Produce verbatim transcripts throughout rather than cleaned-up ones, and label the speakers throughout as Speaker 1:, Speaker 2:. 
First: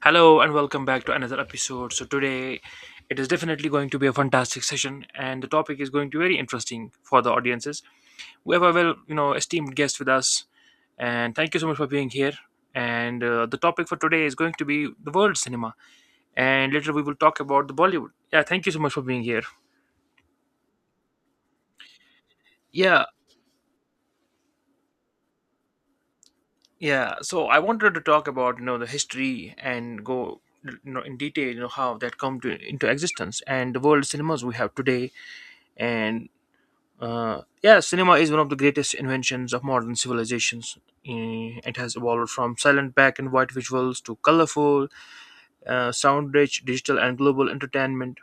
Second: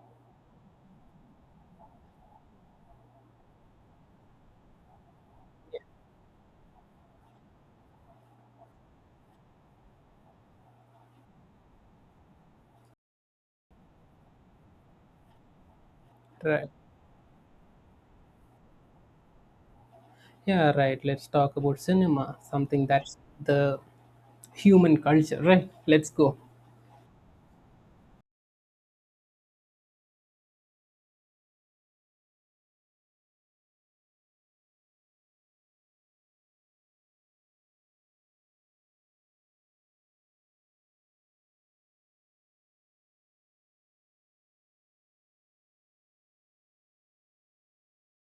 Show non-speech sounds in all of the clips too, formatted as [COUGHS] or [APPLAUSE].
Speaker 1: Hello and welcome back to another episode. So today it is definitely going to be a fantastic session, and the topic is going to be very interesting for the audiences. We have a well, you know, esteemed guest with us, and thank you so much for being here. And uh, the topic for today is going to be the world cinema,
Speaker 2: Right.
Speaker 1: and later we will talk about the Bollywood. Yeah, thank you so much for being here.
Speaker 2: Yeah, right. Let's talk about cinema, something
Speaker 1: Yeah,
Speaker 2: that's the human culture, right? Let's go.
Speaker 1: yeah. So I wanted to talk about, you know, the history and go you know in detail, you know how that come to into existence and the world cinemas we have today. And Uh, yeah, cinema is one of the greatest inventions of modern civilizations. Eh, It has evolved from silent black and white visuals to colorful, uh, sound rich, digital, and global entertainment.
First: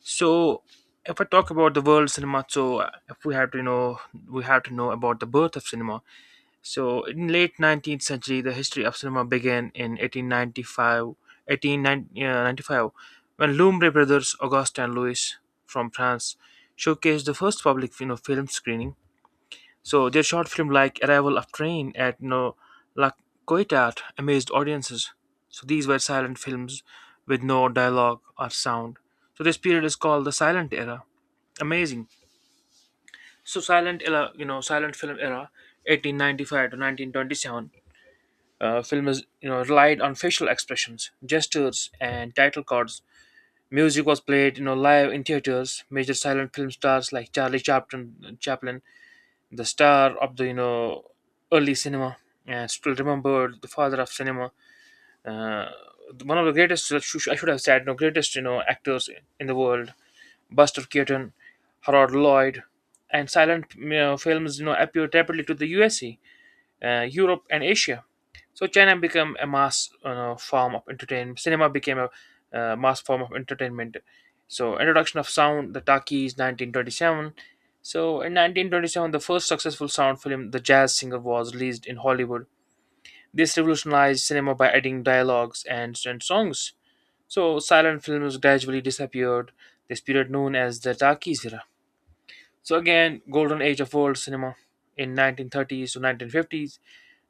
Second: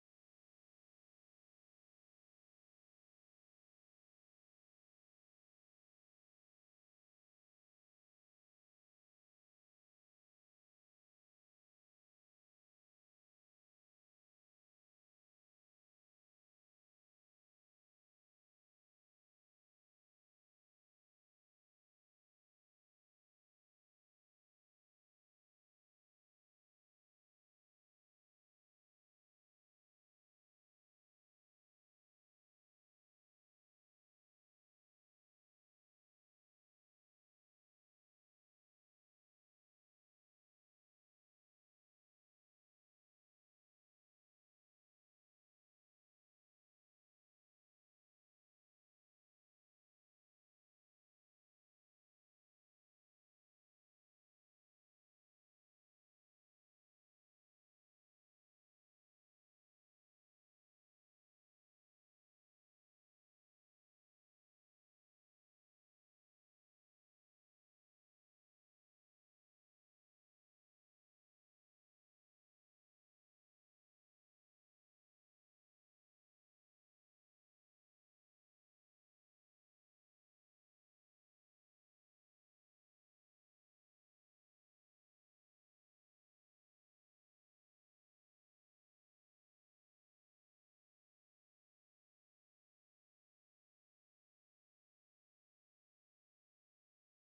Speaker 1: So, if I talk about the world cinema, so uh, if we have to know, we have to know about the birth of cinema. So, in late nineteenth century, the history of cinema began in eighteen ninety-five, eighteen ninety-five, when Lumbre brothers Auguste and Louis from France showcased the first public you know, film screening. So their short film, like Arrival of Train at No La Coitat, amazed audiences. So these were silent films with no dialogue or sound. So this period is called the silent era. Amazing. So silent era, you know, silent film era, eighteen ninety-five to nineteen twenty-seven. Uh, film is you know relied on facial expressions, gestures, and title cards. Music was played you know live in theaters. Major silent film stars like Charlie Chaplin. Chaplin, the star of the you know early cinema and still remembered the father of cinema, uh, one of the greatest, I should have said, no, greatest you know actors in the world, Buster Keaton, Harold Lloyd. And silent you know, films you know appeared rapidly to the U S A, uh, Europe, and Asia. So China became a mass uh, form of entertainment. Cinema became a uh, mass form of entertainment. So introduction of sound, the talkies, nineteen twenty-seven. So in nineteen twenty-seven, the first successful sound film, The Jazz Singer, was released in Hollywood. This revolutionized cinema by adding dialogues and, and songs. So silent films gradually disappeared. This period known as the talkies era. So again, golden age of world cinema in nineteen thirties to nineteen fifties.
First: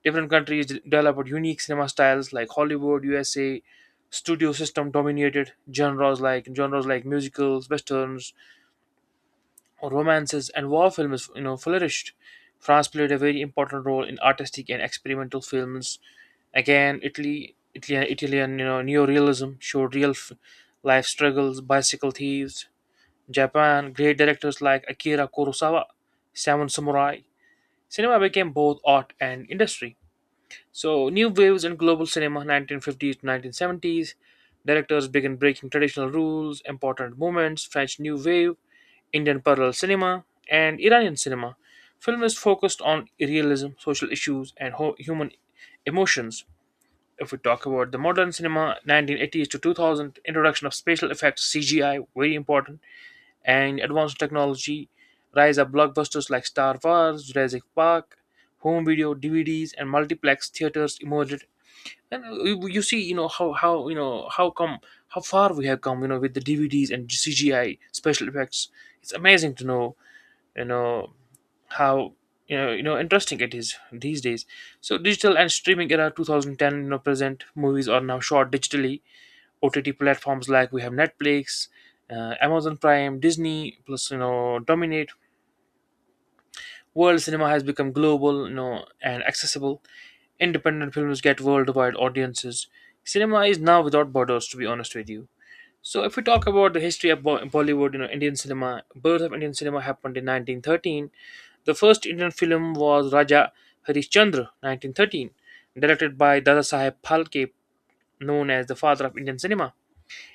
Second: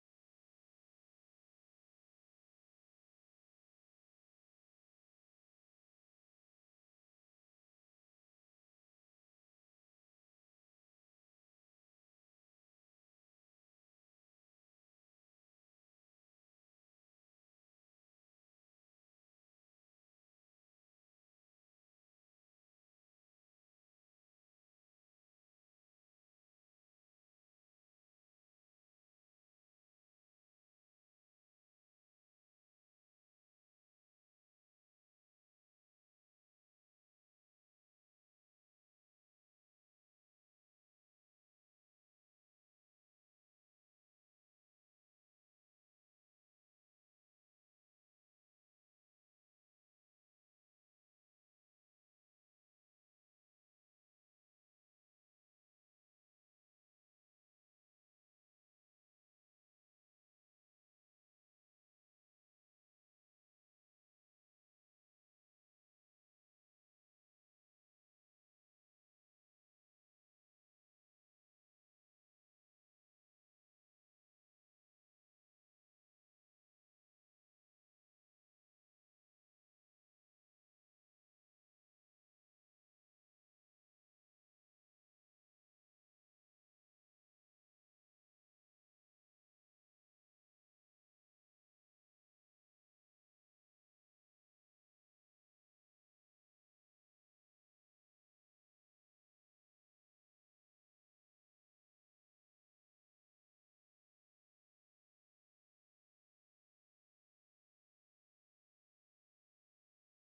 Speaker 1: Different countries d- developed unique cinema styles like Hollywood, U S A, studio system dominated genres like genres like musicals, westerns, or romances, and war films. You know, flourished. France played a very important role in artistic and experimental films. Again, Italy, Italian, Italian, you know, neorealism showed real f- life struggles, bicycle thieves. Japan, great directors like Akira Kurosawa, Seven Samurai. Cinema became both art and industry. So, new waves in global cinema, nineteen fifties to nineteen seventies. Directors began breaking traditional rules, important movements, French New Wave, Indian parallel cinema, and Iranian cinema. Film is focused on realism, social issues, and ho- human emotions. If we talk about the modern cinema, nineteen eighties to two thousand, introduction of special effects, C G I, very important, and advanced technology, rise of blockbusters like Star Wars, Jurassic Park, home video, D V Ds, and multiplex theaters emerged. And uh, you you see, you know how how you know how come how far we have come, you know, with the D V Ds and C G I special effects. It's amazing to know, you know, how you know you know interesting it is these days. So digital and streaming era two thousand ten, you know, present movies are now shot digitally. O T T platforms like we have Netflix, uh, Amazon Prime, Disney, plus you know, dominate. World cinema has become global, you know, and accessible. Independent films get worldwide audiences. Cinema is now without borders, to be honest with you. So, if we talk about the history of Bo- Bollywood, you know, Indian cinema, birth of Indian cinema happened in nineteen thirteen. The first Indian film was Raja Harishchandra, nineteen thirteen, directed by Dadasaheb Phalke, known as the father of Indian cinema.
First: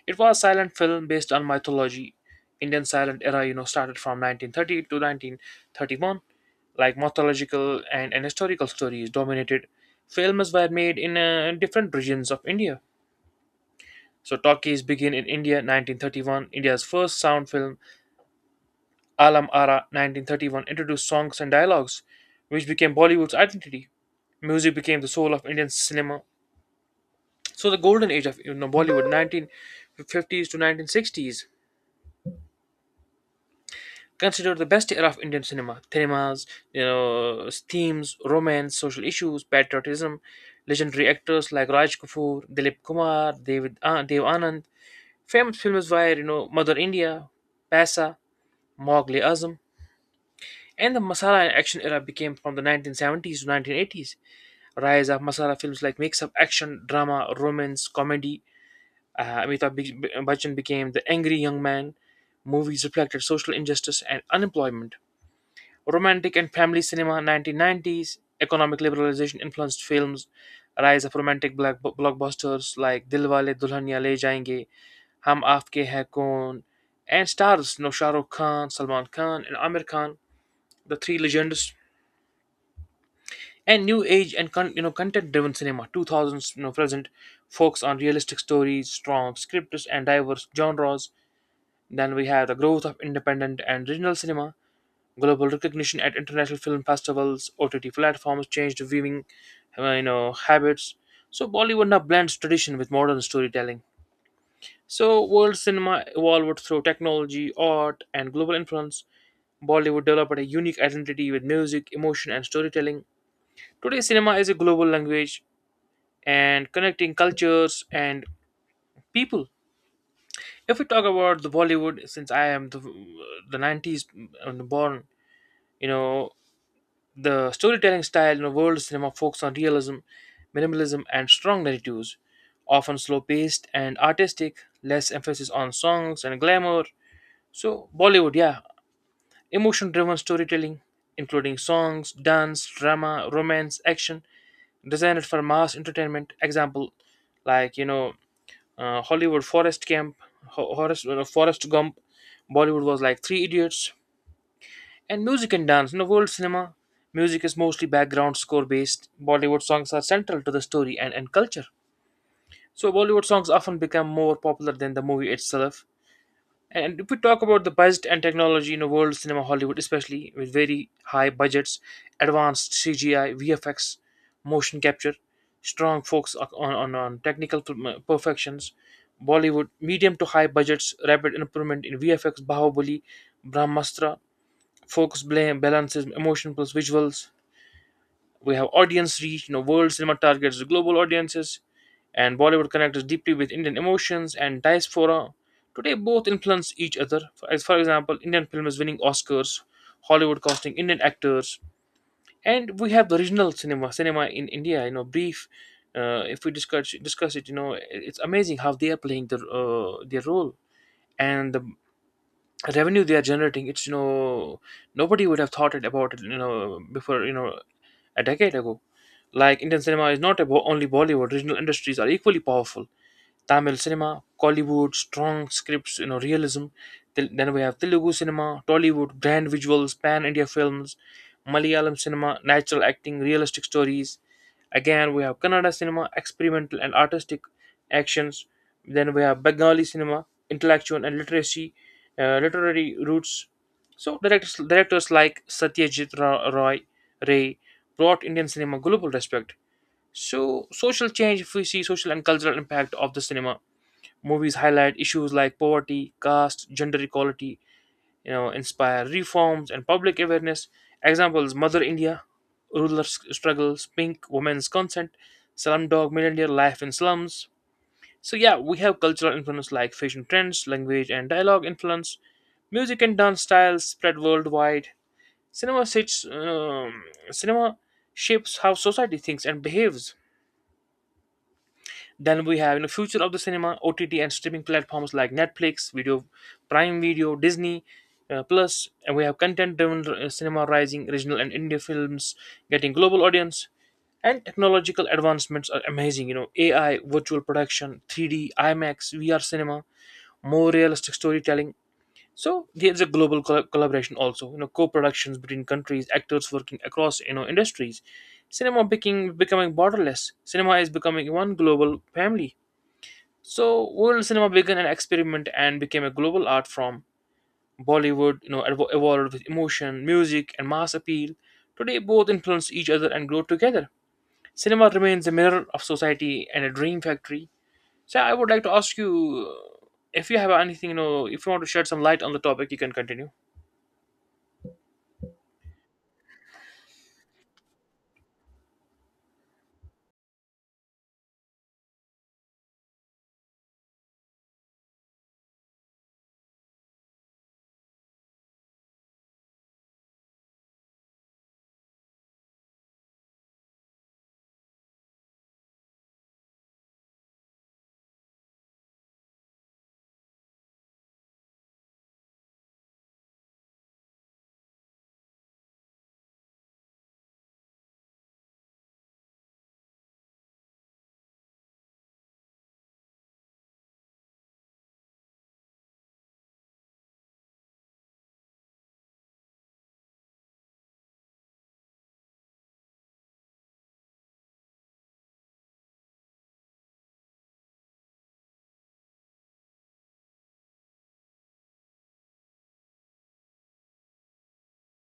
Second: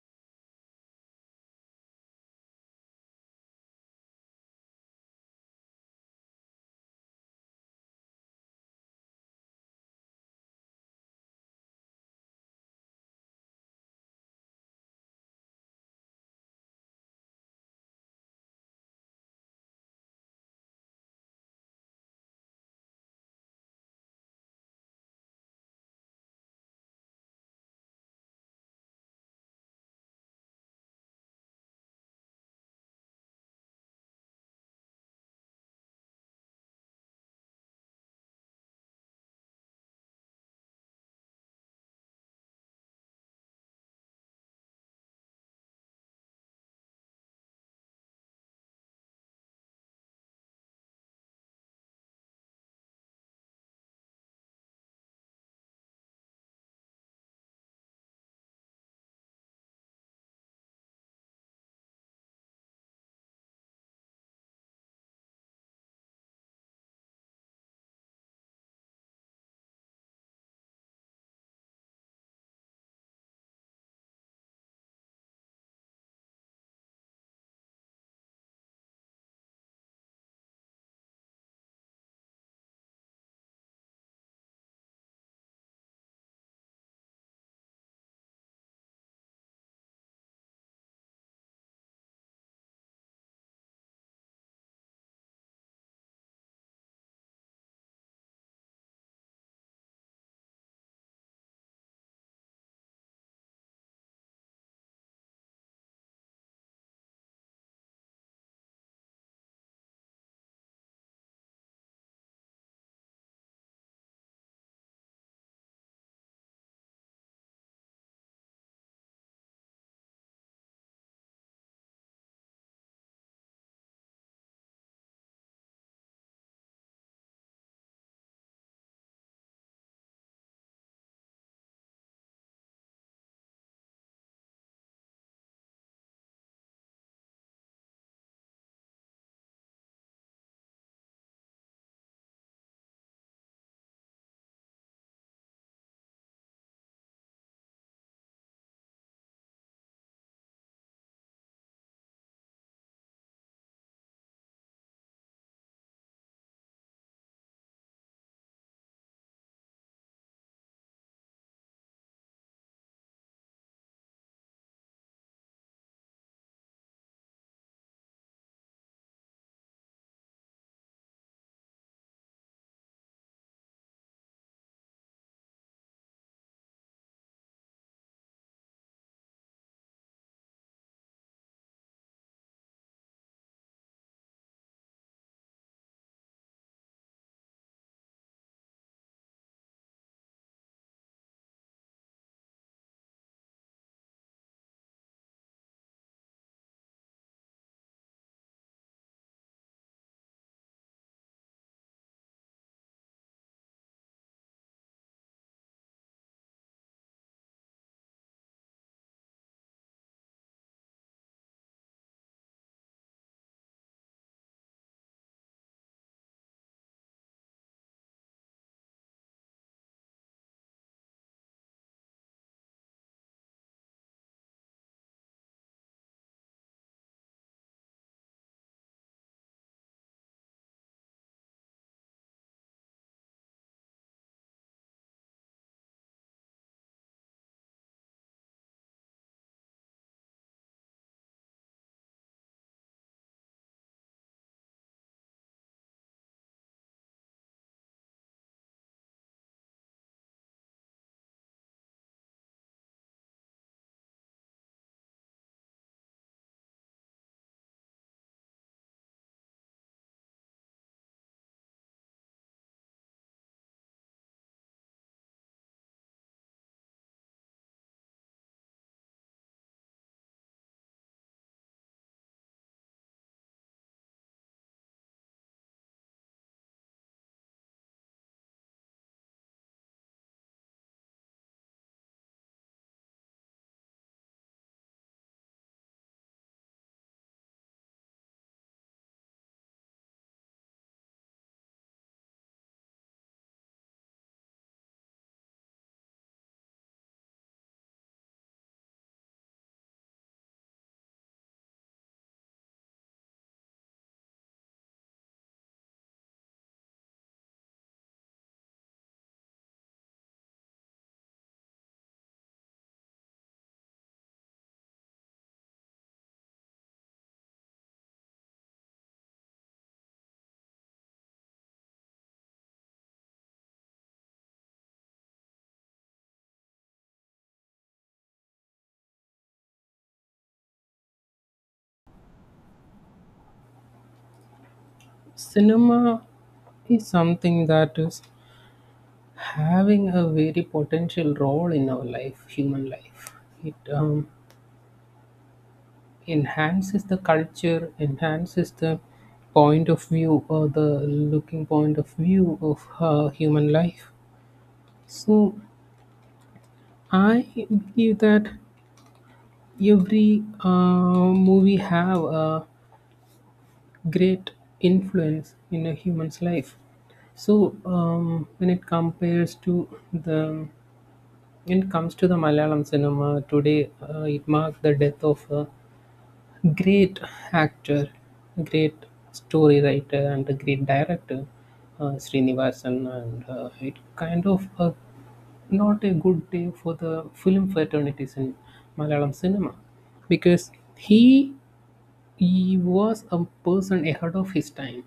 Speaker 1: It was a silent film based on mythology. Indian silent era, you know, started from nineteen thirty to nineteen thirty-one, like mythological and, and historical stories dominated. Films were made in uh, different regions of India. So talkies begin in India nineteen thirty-one. India's first sound film, Alam Ara nineteen thirty-one, introduced songs and dialogues, which became Bollywood's identity. Music became the soul of Indian cinema. So the golden age of you know, Bollywood, nineteen fifties to nineteen sixties. Consider the best era of Indian cinema. Cinemas, you know, themes, romance, social issues, patriotism, legendary actors like Raj Kapoor, Dilip Kumar, David, uh, Dev Anand. Famous films were, you know, Mother India, Paisa, Mowgli Azam. And the masala and action era became from the nineteen seventies to nineteen eighties. Rise of masala films like mix of action, drama, romance, comedy. Uh, Amitabh Bi- Bachchan became the angry young man. Movies reflected social injustice and unemployment. Romantic and family cinema, nineteen nineties. Economic liberalization influenced films. Rise of romantic black blockbusters like Dilwale Dulhania Le Jayenge, Hum Aapke Hai Kaun, and stars, you know, Shah Rukh Khan, Salman Khan, and Amir Khan, the three legends. And new age and con- you know content-driven cinema, two thousands, you know present, focus on realistic stories, strong scripts, and diverse genres. Then we have the growth of independent and regional cinema, global recognition at international film festivals, O T T platforms changed viewing, uh, you know, habits. So Bollywood now blends tradition with modern storytelling. So world cinema evolved through technology, art, and global influence. Bollywood developed a unique identity with music, emotion, and storytelling. Today, cinema is a global language and connecting cultures and people. If we talk about the Bollywood, since I am the uh, the nineties born, you know, the storytelling style in world cinema focuses on realism, minimalism, and strong narratives, often slow paced and artistic, less emphasis on songs and glamour. So, Bollywood, yeah, emotion driven storytelling, including songs, dance, drama, romance, action, designed for mass entertainment. Example, like, you know, uh, Hollywood Forest Camp, Ho- Forest, uh, Forest Gump, Bollywood was like Three Idiots, and music and dance. In the world cinema, music is mostly background score based. Bollywood songs are central to the story and, and culture. So Bollywood songs often become more popular than the movie itself. And if we talk about the budget and technology in the world cinema, Hollywood especially, with very high budgets, advanced C G I, V F X, motion capture, strong focus on, on, on technical per- perfections, Bollywood, medium to high budgets, rapid improvement in V F X, Bahubali, Brahmastra, focus blame balances emotion plus visuals. We have audience reach, you know world cinema targets the global audiences, and Bollywood connects deeply with Indian emotions and diaspora. Today both influence each other. For- as for example, Indian film is winning Oscars, Hollywood casting Indian actors. And we have the original cinema cinema in India, you know brief. Uh, if we discuss discuss it, you know it- it's amazing how they are playing their uh, their role and the revenue they are generating. It's, you know nobody would have thought it about it, you know before, you know a decade ago. Like, Indian cinema is not about only Bollywood. Regional industries are equally powerful. Tamil cinema, Kollywood, strong scripts, you know realism. Til- then we have Telugu cinema, Tollywood, grand visuals, pan India films. Malayalam cinema, natural acting, realistic stories. Again, we have Kannada cinema, experimental and artistic actions. Then we have Bengali cinema, intellectual and literacy, uh, literary roots. So directors, directors like Satyajit Ra- Roy Ray brought Indian cinema global respect. So social change, if we see social and cultural impact of the cinema, movies highlight issues like poverty, caste, gender equality, you know inspire reforms and public awareness. Examples, Mother India, ruler s- struggles, Pink, women's consent, Slumdog Millionaire, life in slums. So yeah, we have cultural influence like fashion trends, language and dialogue influence, music and dance styles spread worldwide. Cinema shapes, um, cinema shapes how society thinks and behaves. Then we have you know future of the cinema. O T T and streaming platforms like Netflix, Video, Prime Video, Disney uh, Plus, and we have content-driven uh, cinema rising, regional and India films getting global audience, and technological advancements are amazing. You know, A I, virtual production, three D, IMAX, V R cinema, more realistic storytelling. So there's a global col- collaboration also. You know, co-productions between countries, actors working across you know industries. Cinema becoming becoming borderless. Cinema is becoming one global family. So world cinema began an experiment and became a global art form. Bollywood, you know, evo- evolved with emotion, music, and mass appeal. Today, both influence each other and grow together. Cinema remains a mirror of society and a dream factory. So, I would like to ask you uh, if you have anything, you know, if you want to shed some light on the topic, you can continue.
Speaker 2: Cinema is something that is having a very potential role in our life, human life. It um, enhances the culture, enhances the point of view or the looking point of view of uh, human life. So I believe that every uh, movie have a great influence in a human's life. So um, when it compares to the when it comes to the Malayalam cinema today, uh, it marked the death of a great actor, a great story writer, and a great director, uh, Srinivasan. And uh, it kind of a, not a good day for the film fraternities in Malayalam cinema, because he he was a person ahead of his time.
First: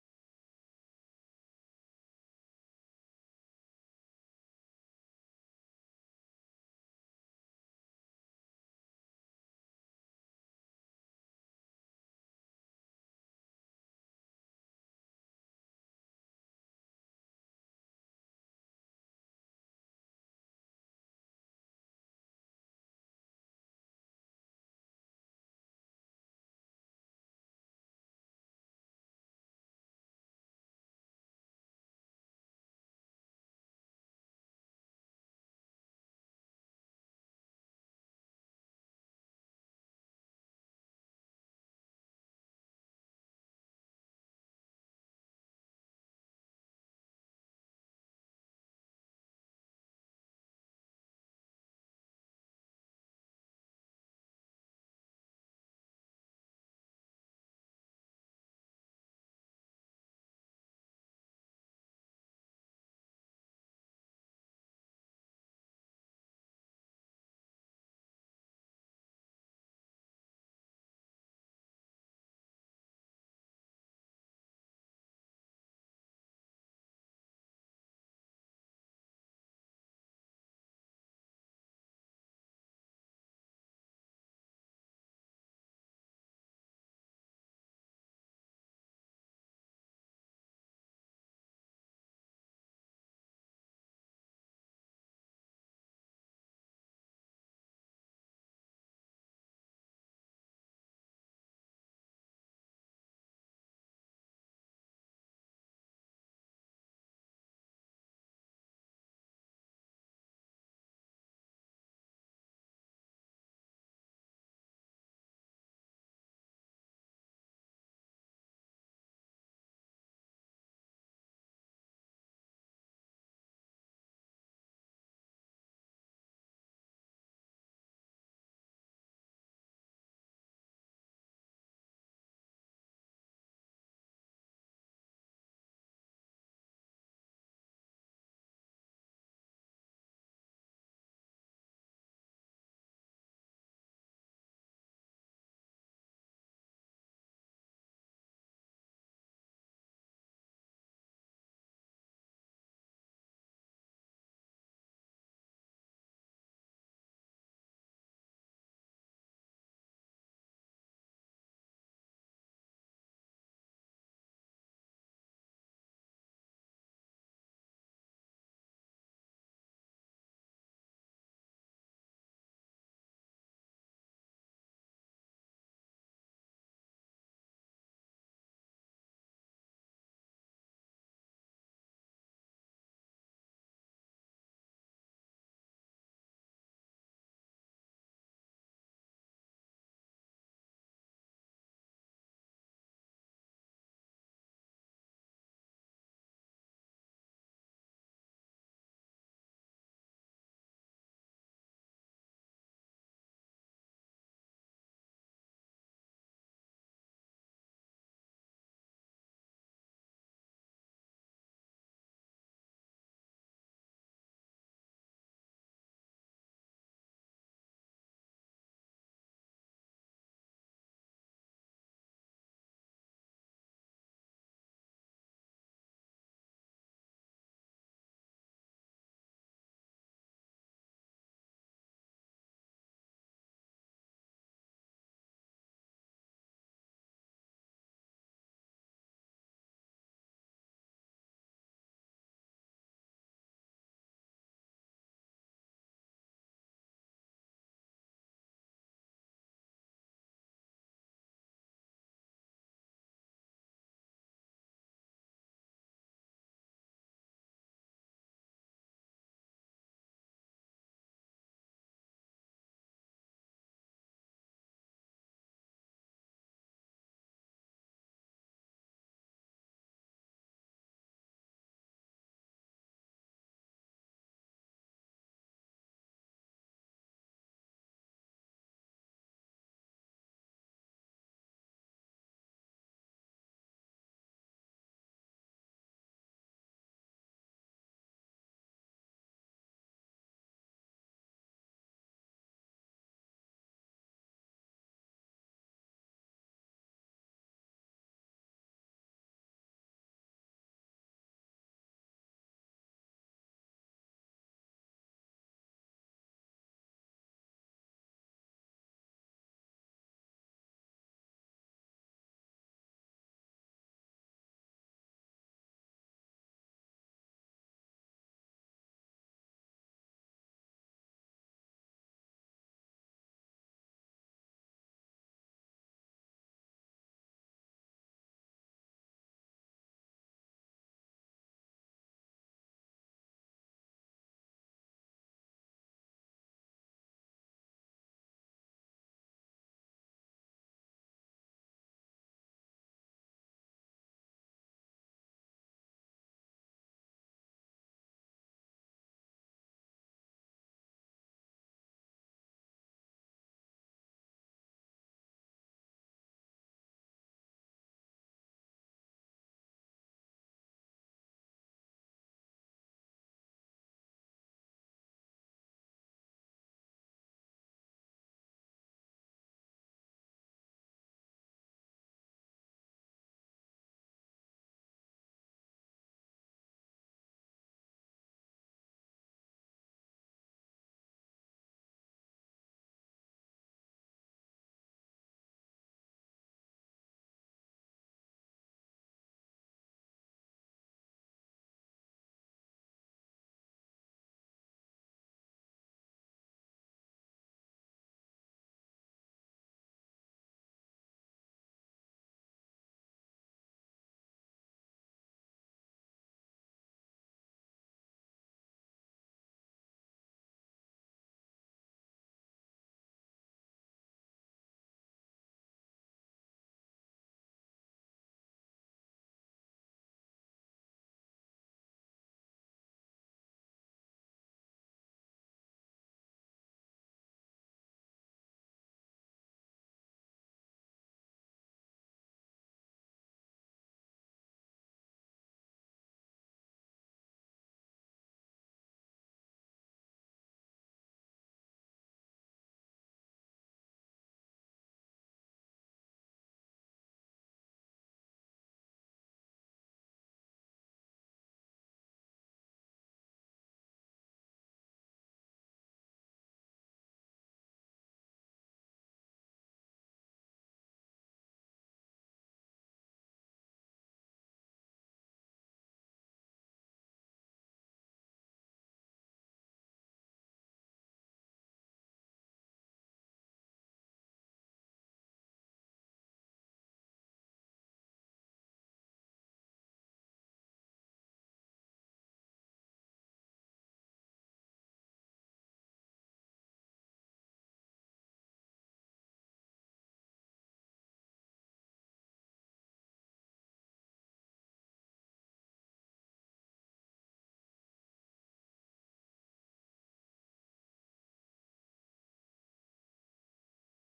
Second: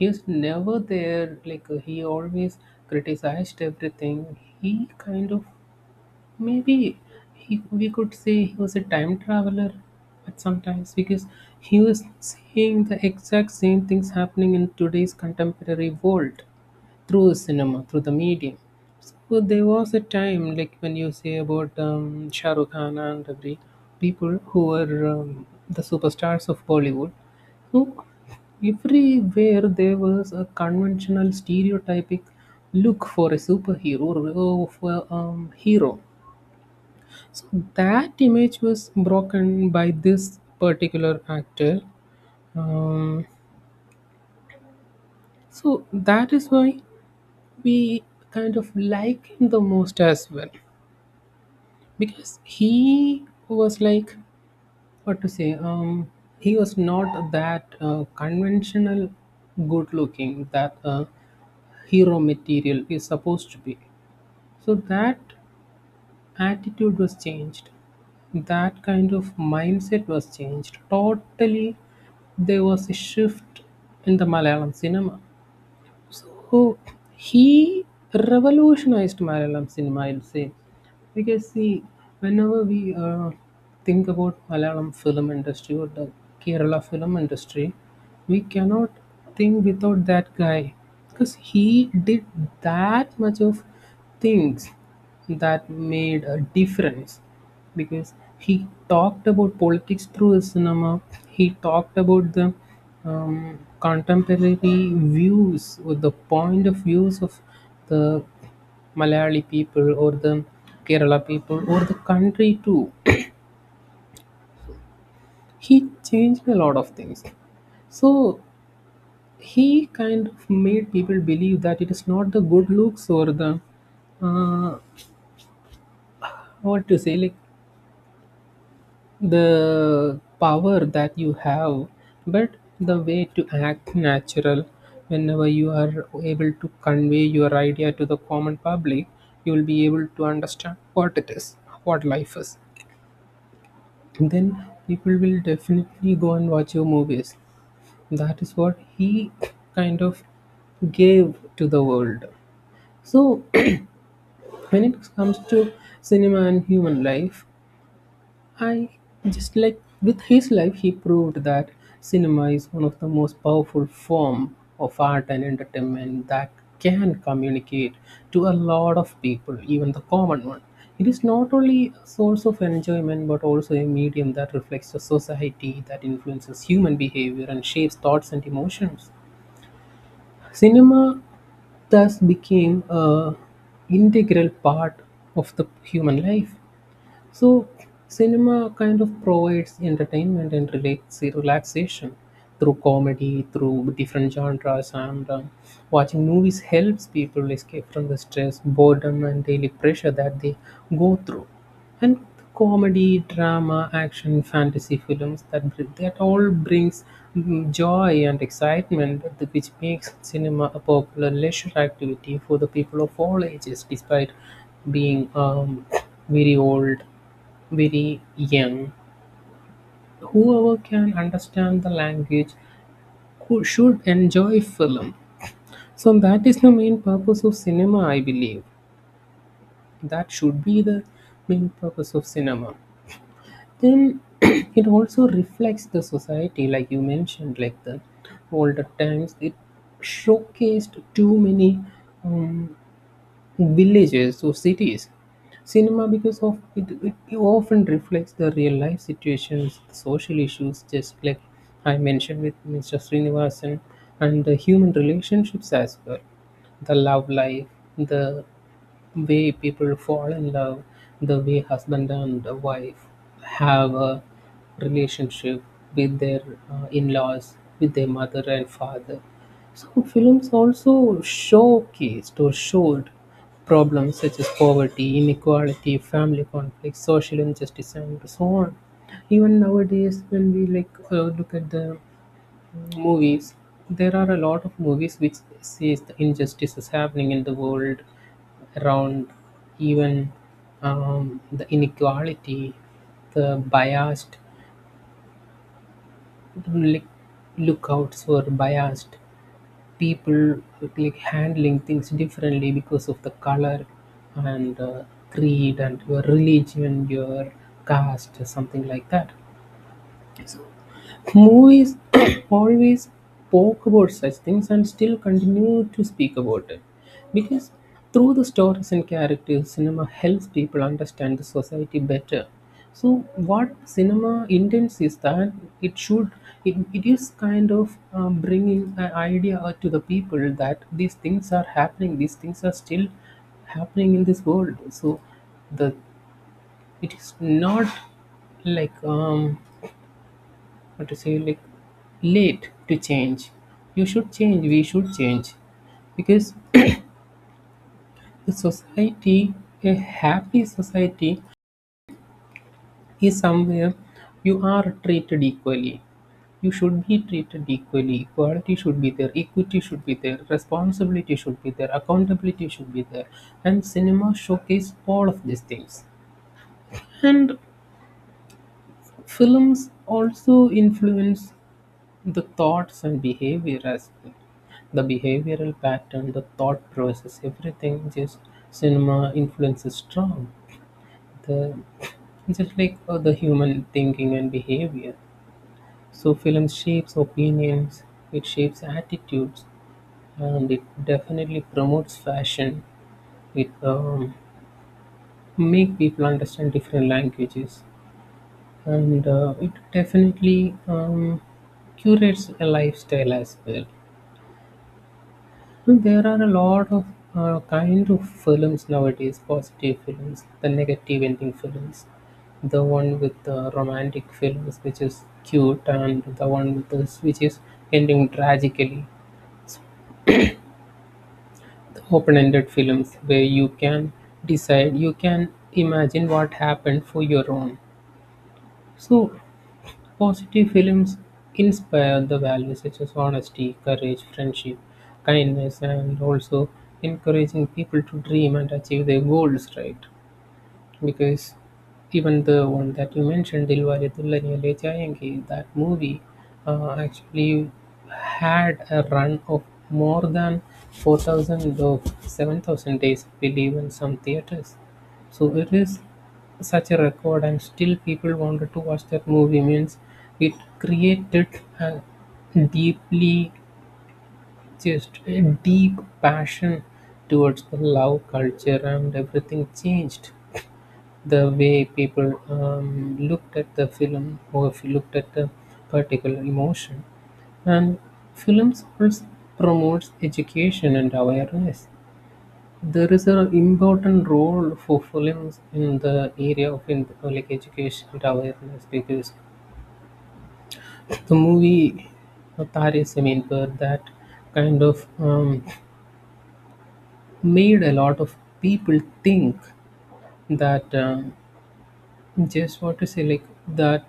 Speaker 2: He's never there, like uh, he always criticized everything. He kind of maybe, he, we could say, he was a time traveler at sometimes, because he was seeing the exact same things happening in today's contemporary world through cinema, through the medium. So there was a time, like when you say about um, Shah Rukh Khan and every people who were um, the superstars of Bollywood. So everywhere there was a conventional, stereotypic look for a superhero or for a um, hero. So that image was broken by this particular actor. Um, so that is why we kind of like him the most as well. Because he was like, what to say, um he was not that uh, conventional good looking that uh, hero material is supposed to be. So that attitude was changed, that kind of mindset was changed totally. There was a shift in the Malayalam cinema. So he revolutionized Malayalam cinema, I'll say. Because, see, whenever we uh, think about Malayalam film industry or the Kerala film industry, we cannot think without that guy. Because he did that much of things that made a difference, because he talked about politics through his cinema. He talked about the um, contemporary views or the point of views of the Malayali people or the Kerala people or the country too. He changed a lot of things. So he kind of made people believe that it is not the good looks or the uh, what to say, like the power that you have, but the way to act natural. Whenever you are able to convey your idea to the common public, you will be able to understand what it is, what life is. Then people will definitely go and watch your movies. That is what he kind of gave to the world. So [CLEARS THROAT] when it comes to cinema and human life, I, just like with his life, he proved that cinema is one of the most powerful form of art and entertainment that can communicate to a lot of people, even the common one. It is not only a source of enjoyment but also a medium that reflects the society, that influences human behavior and shapes thoughts and emotions. Cinema thus became a integral part of the human life. So cinema kind of provides entertainment and relax- relaxation through comedy, through different genres, and um, watching movies helps people escape from the stress, boredom, and daily pressure that they go through. And comedy, drama, action, fantasy films that br- that all brings mm, joy and excitement, th- which makes cinema a popular leisure activity for the people of all ages, despite being um, [CLEARS THROAT] very old, very young. Whoever can understand the language who should enjoy film. So that is the main purpose of cinema, I believe. That should be the main purpose of cinema. Then [CLEARS THROAT] it also reflects the society, like you mentioned, like the older times. It showcased too many um, villages to cities. Cinema, because of it, it, it often reflects the real life situations, the social issues, just like I mentioned with Mister Srinivasan, and the human relationships as well, the love life, the way people fall in love, the way husband and wife have a relationship with their uh, in-laws, with their mother and father. Some films also showcased or showed problems such as poverty, inequality, family conflict, social injustice, and so on. Even nowadays, when we like uh, look at the movies, there are a lot of movies which says the injustice is happening in the world around, even um, the inequality, the biased, like lookouts were biased. People like handling things differently because of the color and uh, creed and your religion, your caste, something like that. Movies [COUGHS] [CLEARS THROAT] always spoke about such things and still continue to speak about it. Because through the stories and characters, cinema helps people understand the society better. So what cinema intends is that it should it, it is kind of um, bringing an idea out to the people that these things are happening, these things are still happening in this world. So the it is not like um what to say, like late to change. You should change, we should change. Because [CLEARS THROAT] the society, a happy society, is somewhere you are treated equally. You should be treated equally. Equality should be there, equity should be there, responsibility should be there, accountability should be there, and cinema showcase all of these things. And films also influence the thoughts and behavior as well. The behavioral pattern, the thought process, everything. Just cinema influences strong. The Just like uh, the human thinking and behavior. So film shapes opinions, it shapes attitudes, and it definitely promotes fashion. It um, make people understand different languages, and uh, it definitely um, curates a lifestyle as well. There are a lot of uh, kind of films nowadays: positive films, the negative ending films, the one with the romantic films, which is cute, and the one with this, which is ending tragically. The open-ended films where you can decide, you can imagine what happened for your own. So positive films inspire the values such as honesty, courage, friendship, kindness, and also encouraging people to dream and achieve their goals, right? Because even the one that you mentioned, Dilwale Wale Dulhaniya Le Jayenge, that movie uh, actually had a run of more than four thousand or seven thousand days, I believe, in some theaters. So it is such a record, and still people wanted to watch that movie. Means it created a deeply, just a deep passion towards the love culture, and everything changed the way people um, looked at the film, or if you looked at the particular emotion. And films also promotes education and awareness. There is an important role for films in the area of in, like education and awareness, because the movie uh, Tare Zameen Par that kind of um, made a lot of people think that um, just what to say, like that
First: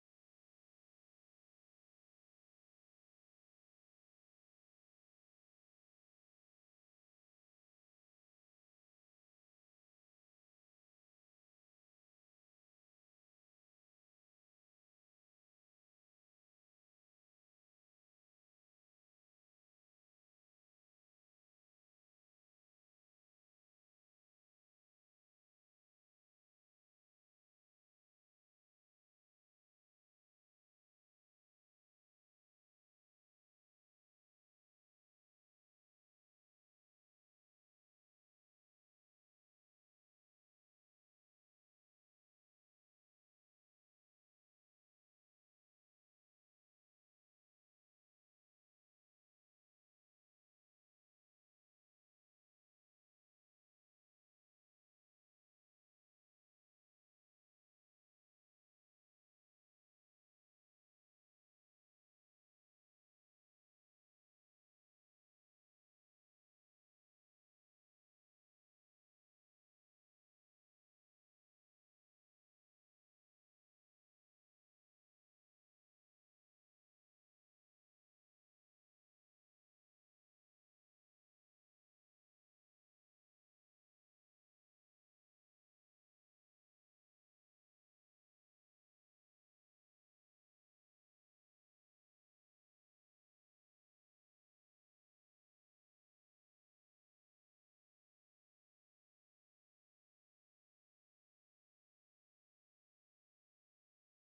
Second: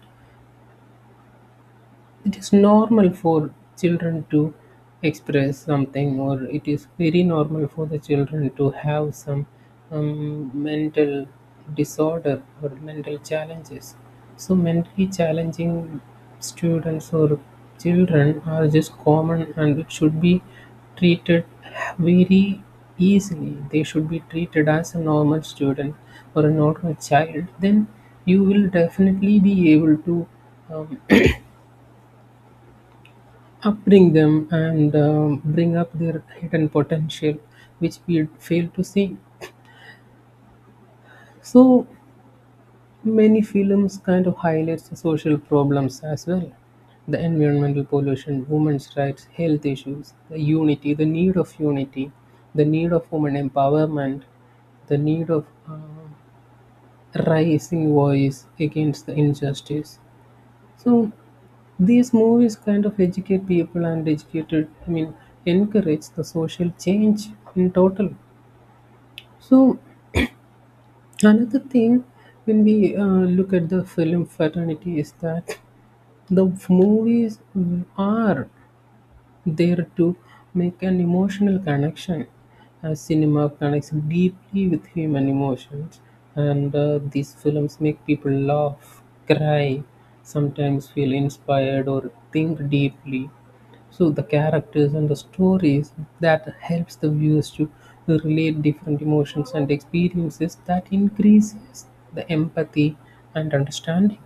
Speaker 2: it is normal for children to express something, or it is very normal for the children to have some um, mental disorder or mental challenges. So mentally challenging students or children are just common, and it should be treated very easily. They should be treated as a normal student or a normal child. Then you will definitely be able to um, upbring them and um, bring up their hidden potential, which we fail to see. So many films kind of highlights the social problems as well: the environmental pollution, women's rights, health issues, the unity, the need of unity, the need of women empowerment, the need of uh, rising voice against the injustice. So these movies kind of educate people, and educated, I mean, encourage the social change in total. So another thing when we uh, look at the film fraternity is that the movies are there to make an emotional connection. Uh, cinema connects deeply with human emotions, and uh, these films make people laugh, cry, sometimes feel inspired, or think deeply. So the characters and the stories that helps the viewers to relate different emotions and experiences that increases the empathy and understanding.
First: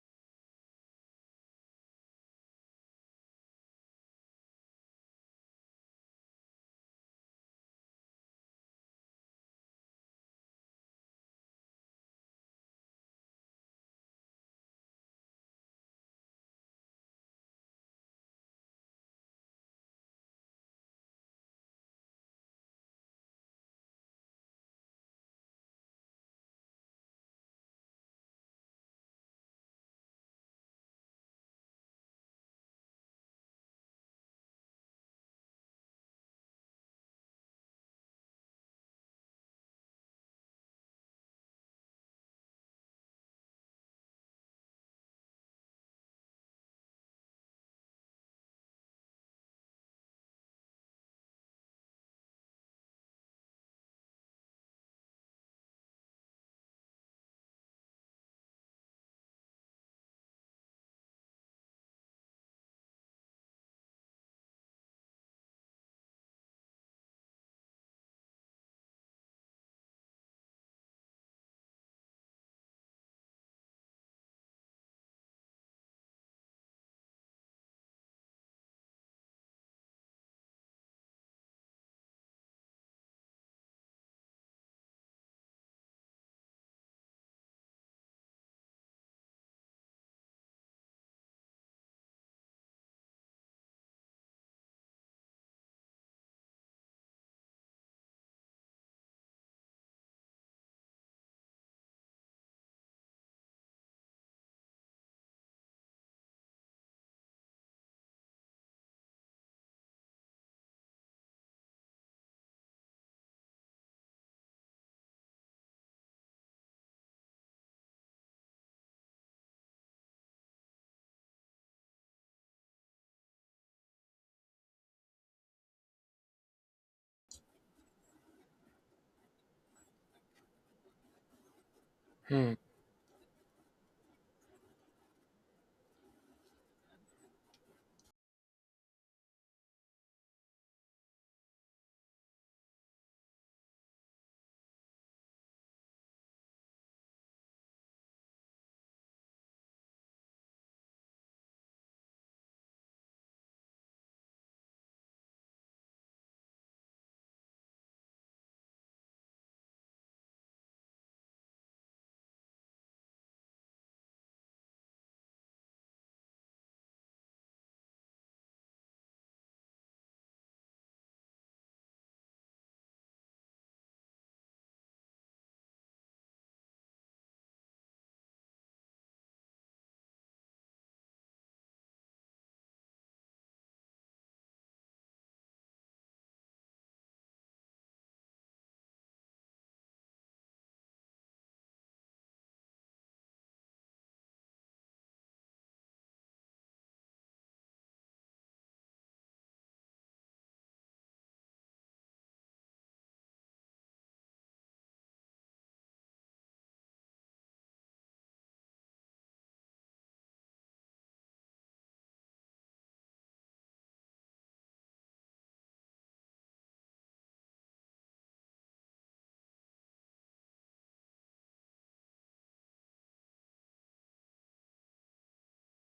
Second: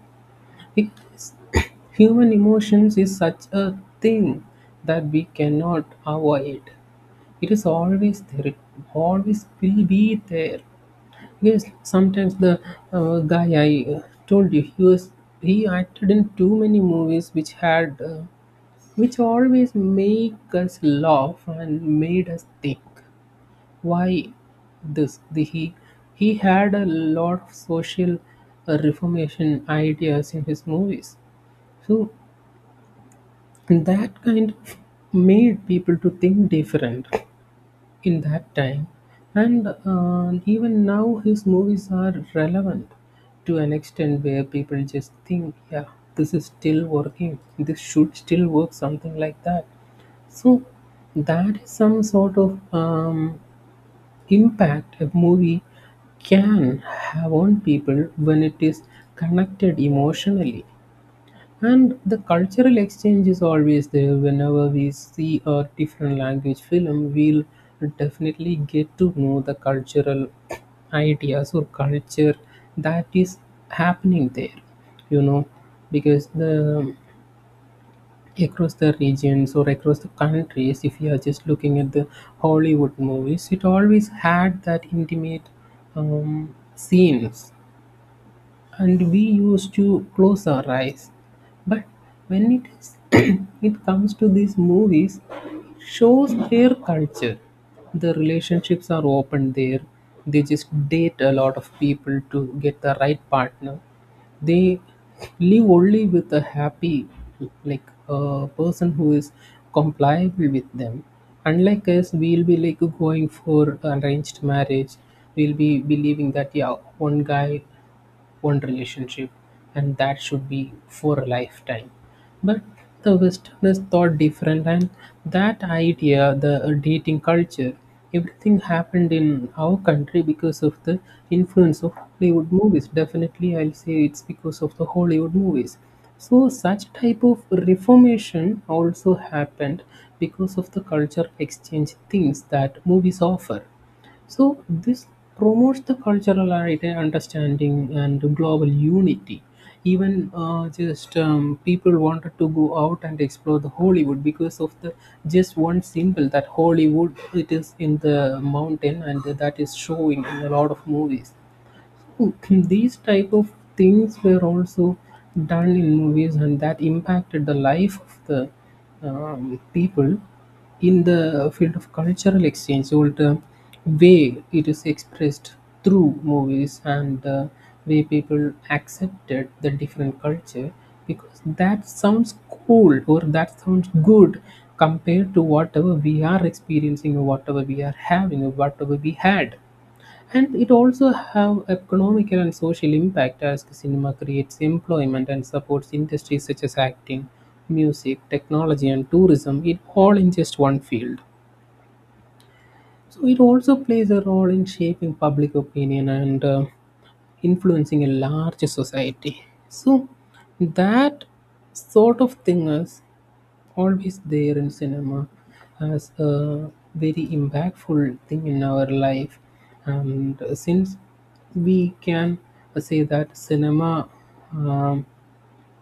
Speaker 2: It is [COUGHS] human emotions is such a thing that we cannot avoid. It is always there. It always will be there. Yes, sometimes the uh, guy I uh, told you, he was, he acted in too many movies which had uh, which always make us laugh and made us think why this the, he he had a lot of social uh, reformation ideas in his movies. So that kind of made people to think different in that time, and uh, even now his movies are relevant to an extent where people just think, yeah, this is still working. This should still work, something like that. So that is some sort of um, impact a movie can have on people when it is connected emotionally. And the cultural exchange is always there. Whenever we see a different language film, we'll definitely get to know the cultural [CLEARS THROAT] ideas or culture that is happening there, you know, because the across the regions or across the countries, if you are just looking at the Hollywood movies, it always had that intimate um, scenes, and we used to close our eyes. But when it is [COUGHS] [CLEARS THROAT] it comes to these movies, it shows their culture. The relationships are open there. They just date a lot of people to get the right partner. They live only with a happy, like a person who is compliable with them. Unlike us, we'll be like going for arranged marriage. We'll be believing that, yeah, one guy, one relationship, and that should be for a lifetime. But the westerners thought different, and that idea, the dating culture, everything happened in our country because of the influence of Hollywood
Speaker 1: Hmm.
Speaker 2: movies. Definitely, I'll say it's because of the Hollywood movies. So such type of reformation also happened because of the cultural exchange things that movies offer. So this promotes the cultural ide- understanding and global unity. Even uh, just um, people wanted to go out and explore the Hollywood because of the just one symbol that Hollywood, it is in the mountain, and that is showing in a lot of movies. [CLEARS THROAT] These type of things were also done in movies, and that impacted the life of the um, people in the field of cultural exchange. So the way it is expressed through movies and the way people accepted the different culture, because that sounds cool or that sounds good compared to whatever we are experiencing or whatever we are having or whatever we had. And it also have economical and social impact, as cinema creates employment and supports industries such as acting, music, technology, and tourism, it all in just one field. So it also plays a role in shaping public opinion and uh, influencing a large society. So that sort of thing is always there in cinema as a very impactful thing in our life. And since we can say that cinema um,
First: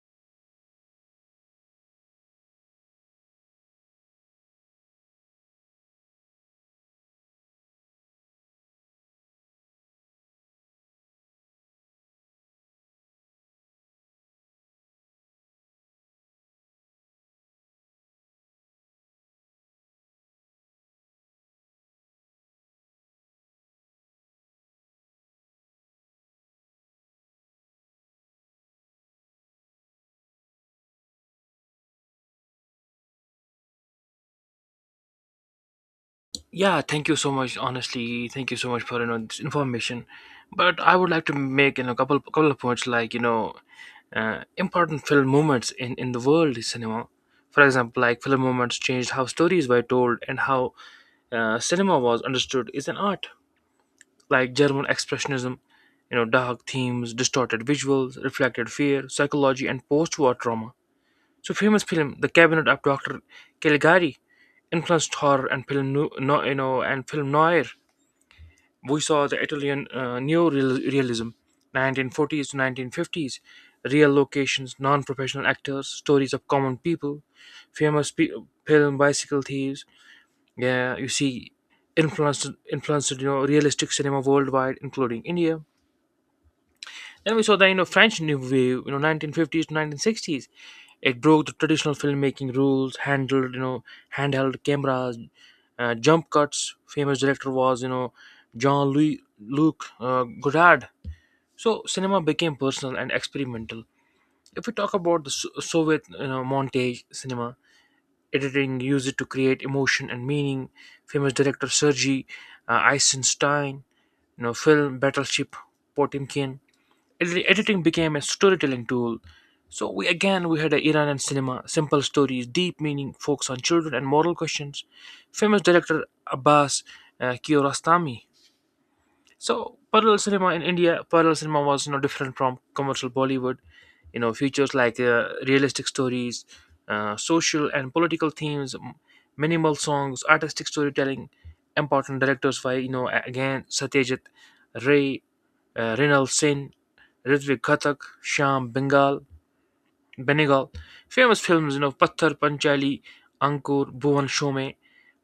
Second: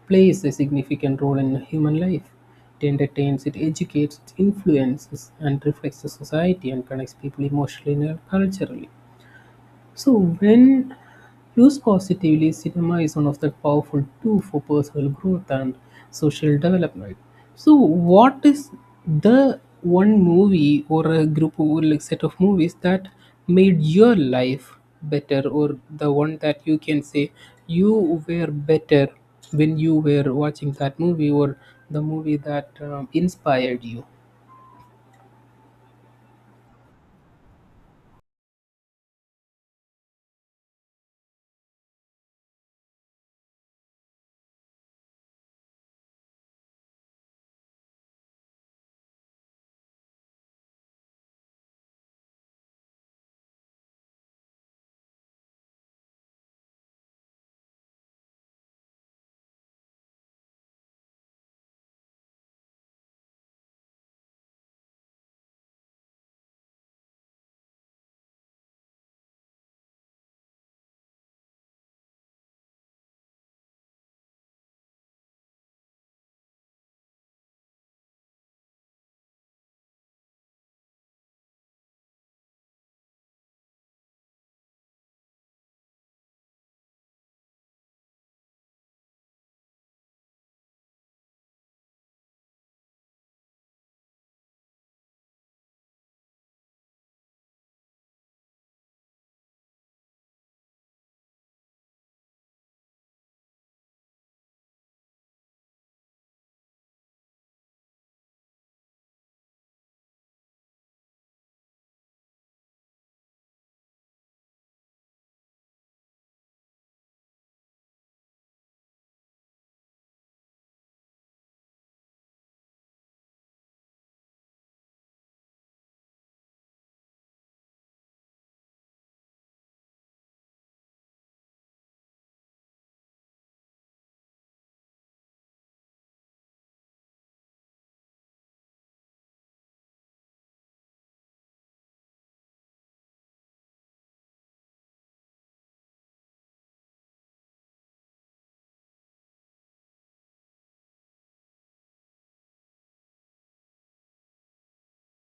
Speaker 2: plays a significant role in human life. It entertains, it educates, it influences, and reflects the society and connects people emotionally and culturally. So when used positively, cinema is one of the powerful tool for personal growth and social development. So what is the one movie or a group or like set of movies that made your life better, or the one that you can say you were better when you were watching that movie, or the movie that um, inspired you?
Speaker 1: Yeah, thank you so much. Honestly, thank you so much for you know this information. But I would like to make you know a couple couple of points, like you know uh, important film moments in, in the world is cinema. For example, like film moments changed how stories were told and how uh, cinema was understood is an art, like German expressionism, you know, dark themes, distorted visuals, reflected fear, psychology, and post-war trauma. So famous film, The Cabinet of Doctor Caligari, influenced horror and film, nu- no, you know, and film noir. We saw the Italian uh, Realism, nineteen forties to nineteen fifties, real locations, non-professional actors, stories of common people, famous pe- film Bicycle Thieves. Yeah, you see, influenced influenced you know realistic cinema worldwide, including India. Then we saw the you know French New Wave, you know nineteen fifties to nineteen sixties. It broke the traditional filmmaking rules, handled you know handheld cameras, uh, jump cuts. Famous director was you know Jean Louis Luc uh, Godard. So cinema became personal and experimental. If we talk about the So- Soviet you know montage cinema, editing used it to create emotion and meaning. Famous director Sergei uh, Eisenstein, you know film Battleship Potemkin. Edi- Editing became a storytelling tool. So we, again, we had a Iranian cinema, simple stories, deep meaning, focus on children and moral questions. Famous director Abbas uh, Kiarostami. So parallel cinema in India, parallel cinema was no different from commercial Bollywood. You know, features like uh, realistic stories, uh, social and political themes, m- minimal songs, artistic storytelling. Important directors by you know a- again Satyajit Ray, uh, Rinal Sen, Ritwik Ghatak, Shyam Bengal, Benegal. Famous films, you know, Patthar, Panchali, Ankur, Bhuvan Shome.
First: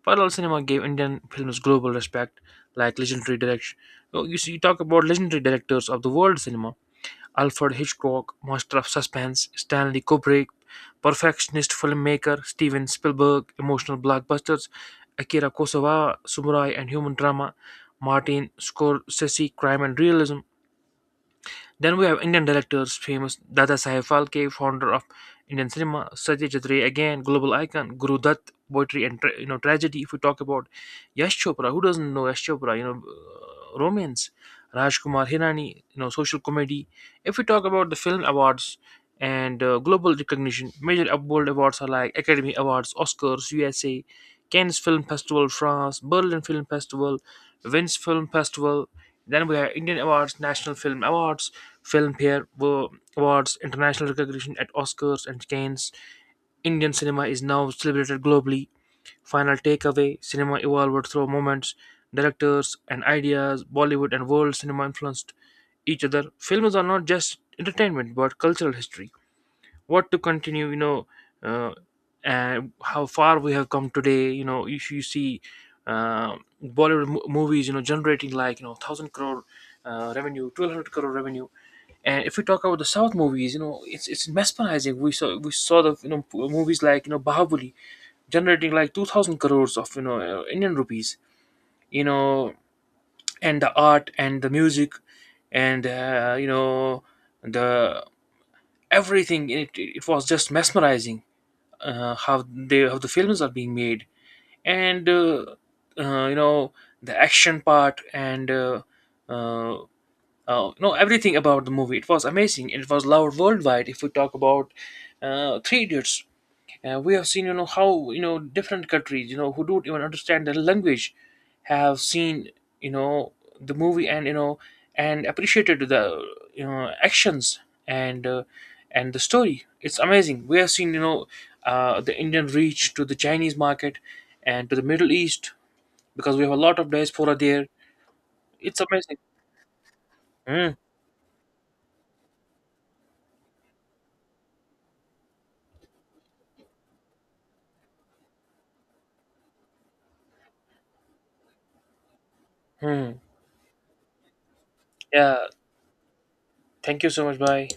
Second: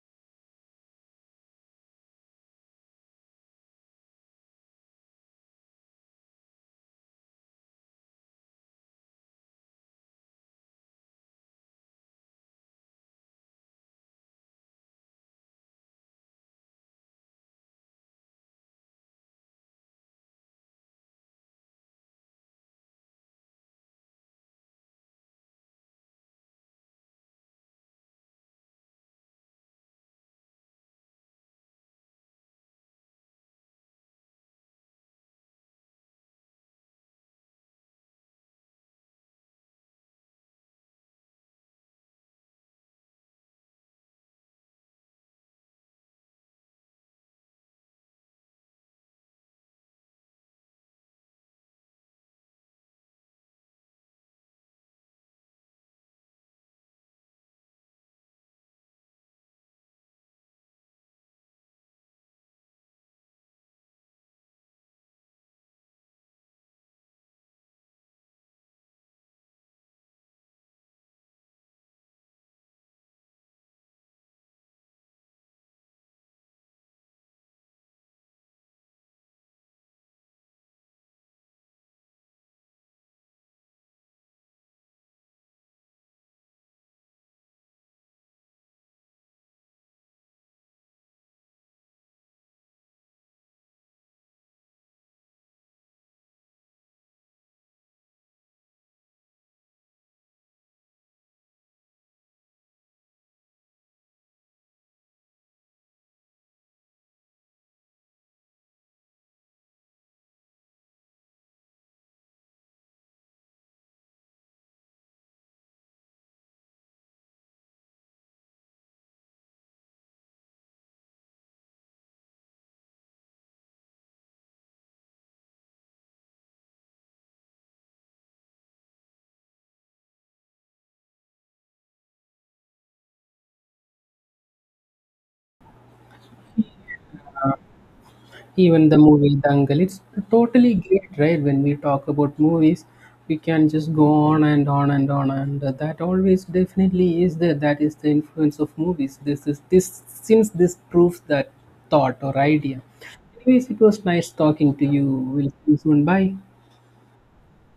Speaker 1: Parallel cinema gave Indian films global respect, like legendary direction. Oh, you see, you talk about legendary directors of the world cinema. Alfred Hitchcock, master of suspense; Stanley Kubrick, perfectionist filmmaker; Steven Spielberg, emotional blockbusters; Akira Kurosawa, samurai and human drama; Martin Scorsese, crime and realism. Then we have Indian directors: famous Dadasaheb Phalke, founder of Indian cinema; Satyajit Ray, again global icon; Guru Dutt, poetry and tra- you know tragedy. If we talk about Yash Chopra, who doesn't know Yash Chopra? You know, uh, romance, Rajkumar Hirani, you know, social comedy. If we talk about the film awards and uh, global recognition, major world awards are like Academy Awards, Oscars, U S A; Cannes Film Festival, France; Berlin Film Festival; Venice Film Festival. Then we have Indian Awards: National Film Awards, Filmfare wo- Awards, international recognition at Oscars and Cannes. Indian cinema is now celebrated globally. Final takeaway: cinema evolved through moments, directors, and ideas. Bollywood and world cinema influenced each other. Films are not just entertainment but cultural history, what to continue, you know uh, and how far we have come today. You know if you see uh, Bollywood mo- movies you know generating like you know one thousand crore uh, revenue, twelve hundred crore revenue. And if we talk about the south movies, you know it's it's mesmerizing. We saw we saw the you know p- movies like you know Bahubali generating like two thousand crores of you know uh, Indian rupees, you know and the art and the music and uh, you know the everything in it it was just mesmerizing. Uh, how they how the films are being made, and uh, uh, you know the action part, and uh, uh, uh, you know everything about the movie, it was amazing and it was loved worldwide. If we talk about uh, three idiots, uh, we have seen, you know, how you know different countries, you know, who don't even understand the language, have seen, you know, the movie, and you know, and appreciated the you know actions and uh, and the story. It's amazing. We have seen, you know, uh, the Indian reach to the Chinese market and to the Middle East because we have a lot of diaspora there. It's
Speaker 2: Even the
Speaker 1: amazing.
Speaker 2: movie Dangal, it's totally great, right? When we talk about movies, we can just go on and on and on, and that always definitely is there. That is the influence of movies. This is this since this proves that thought or idea.
Speaker 1: Mm-hmm.
Speaker 2: Anyways, it was nice talking to you.
Speaker 1: Yeah.
Speaker 2: We'll see you soon. Bye.
Speaker 1: Thank you so much. Bye.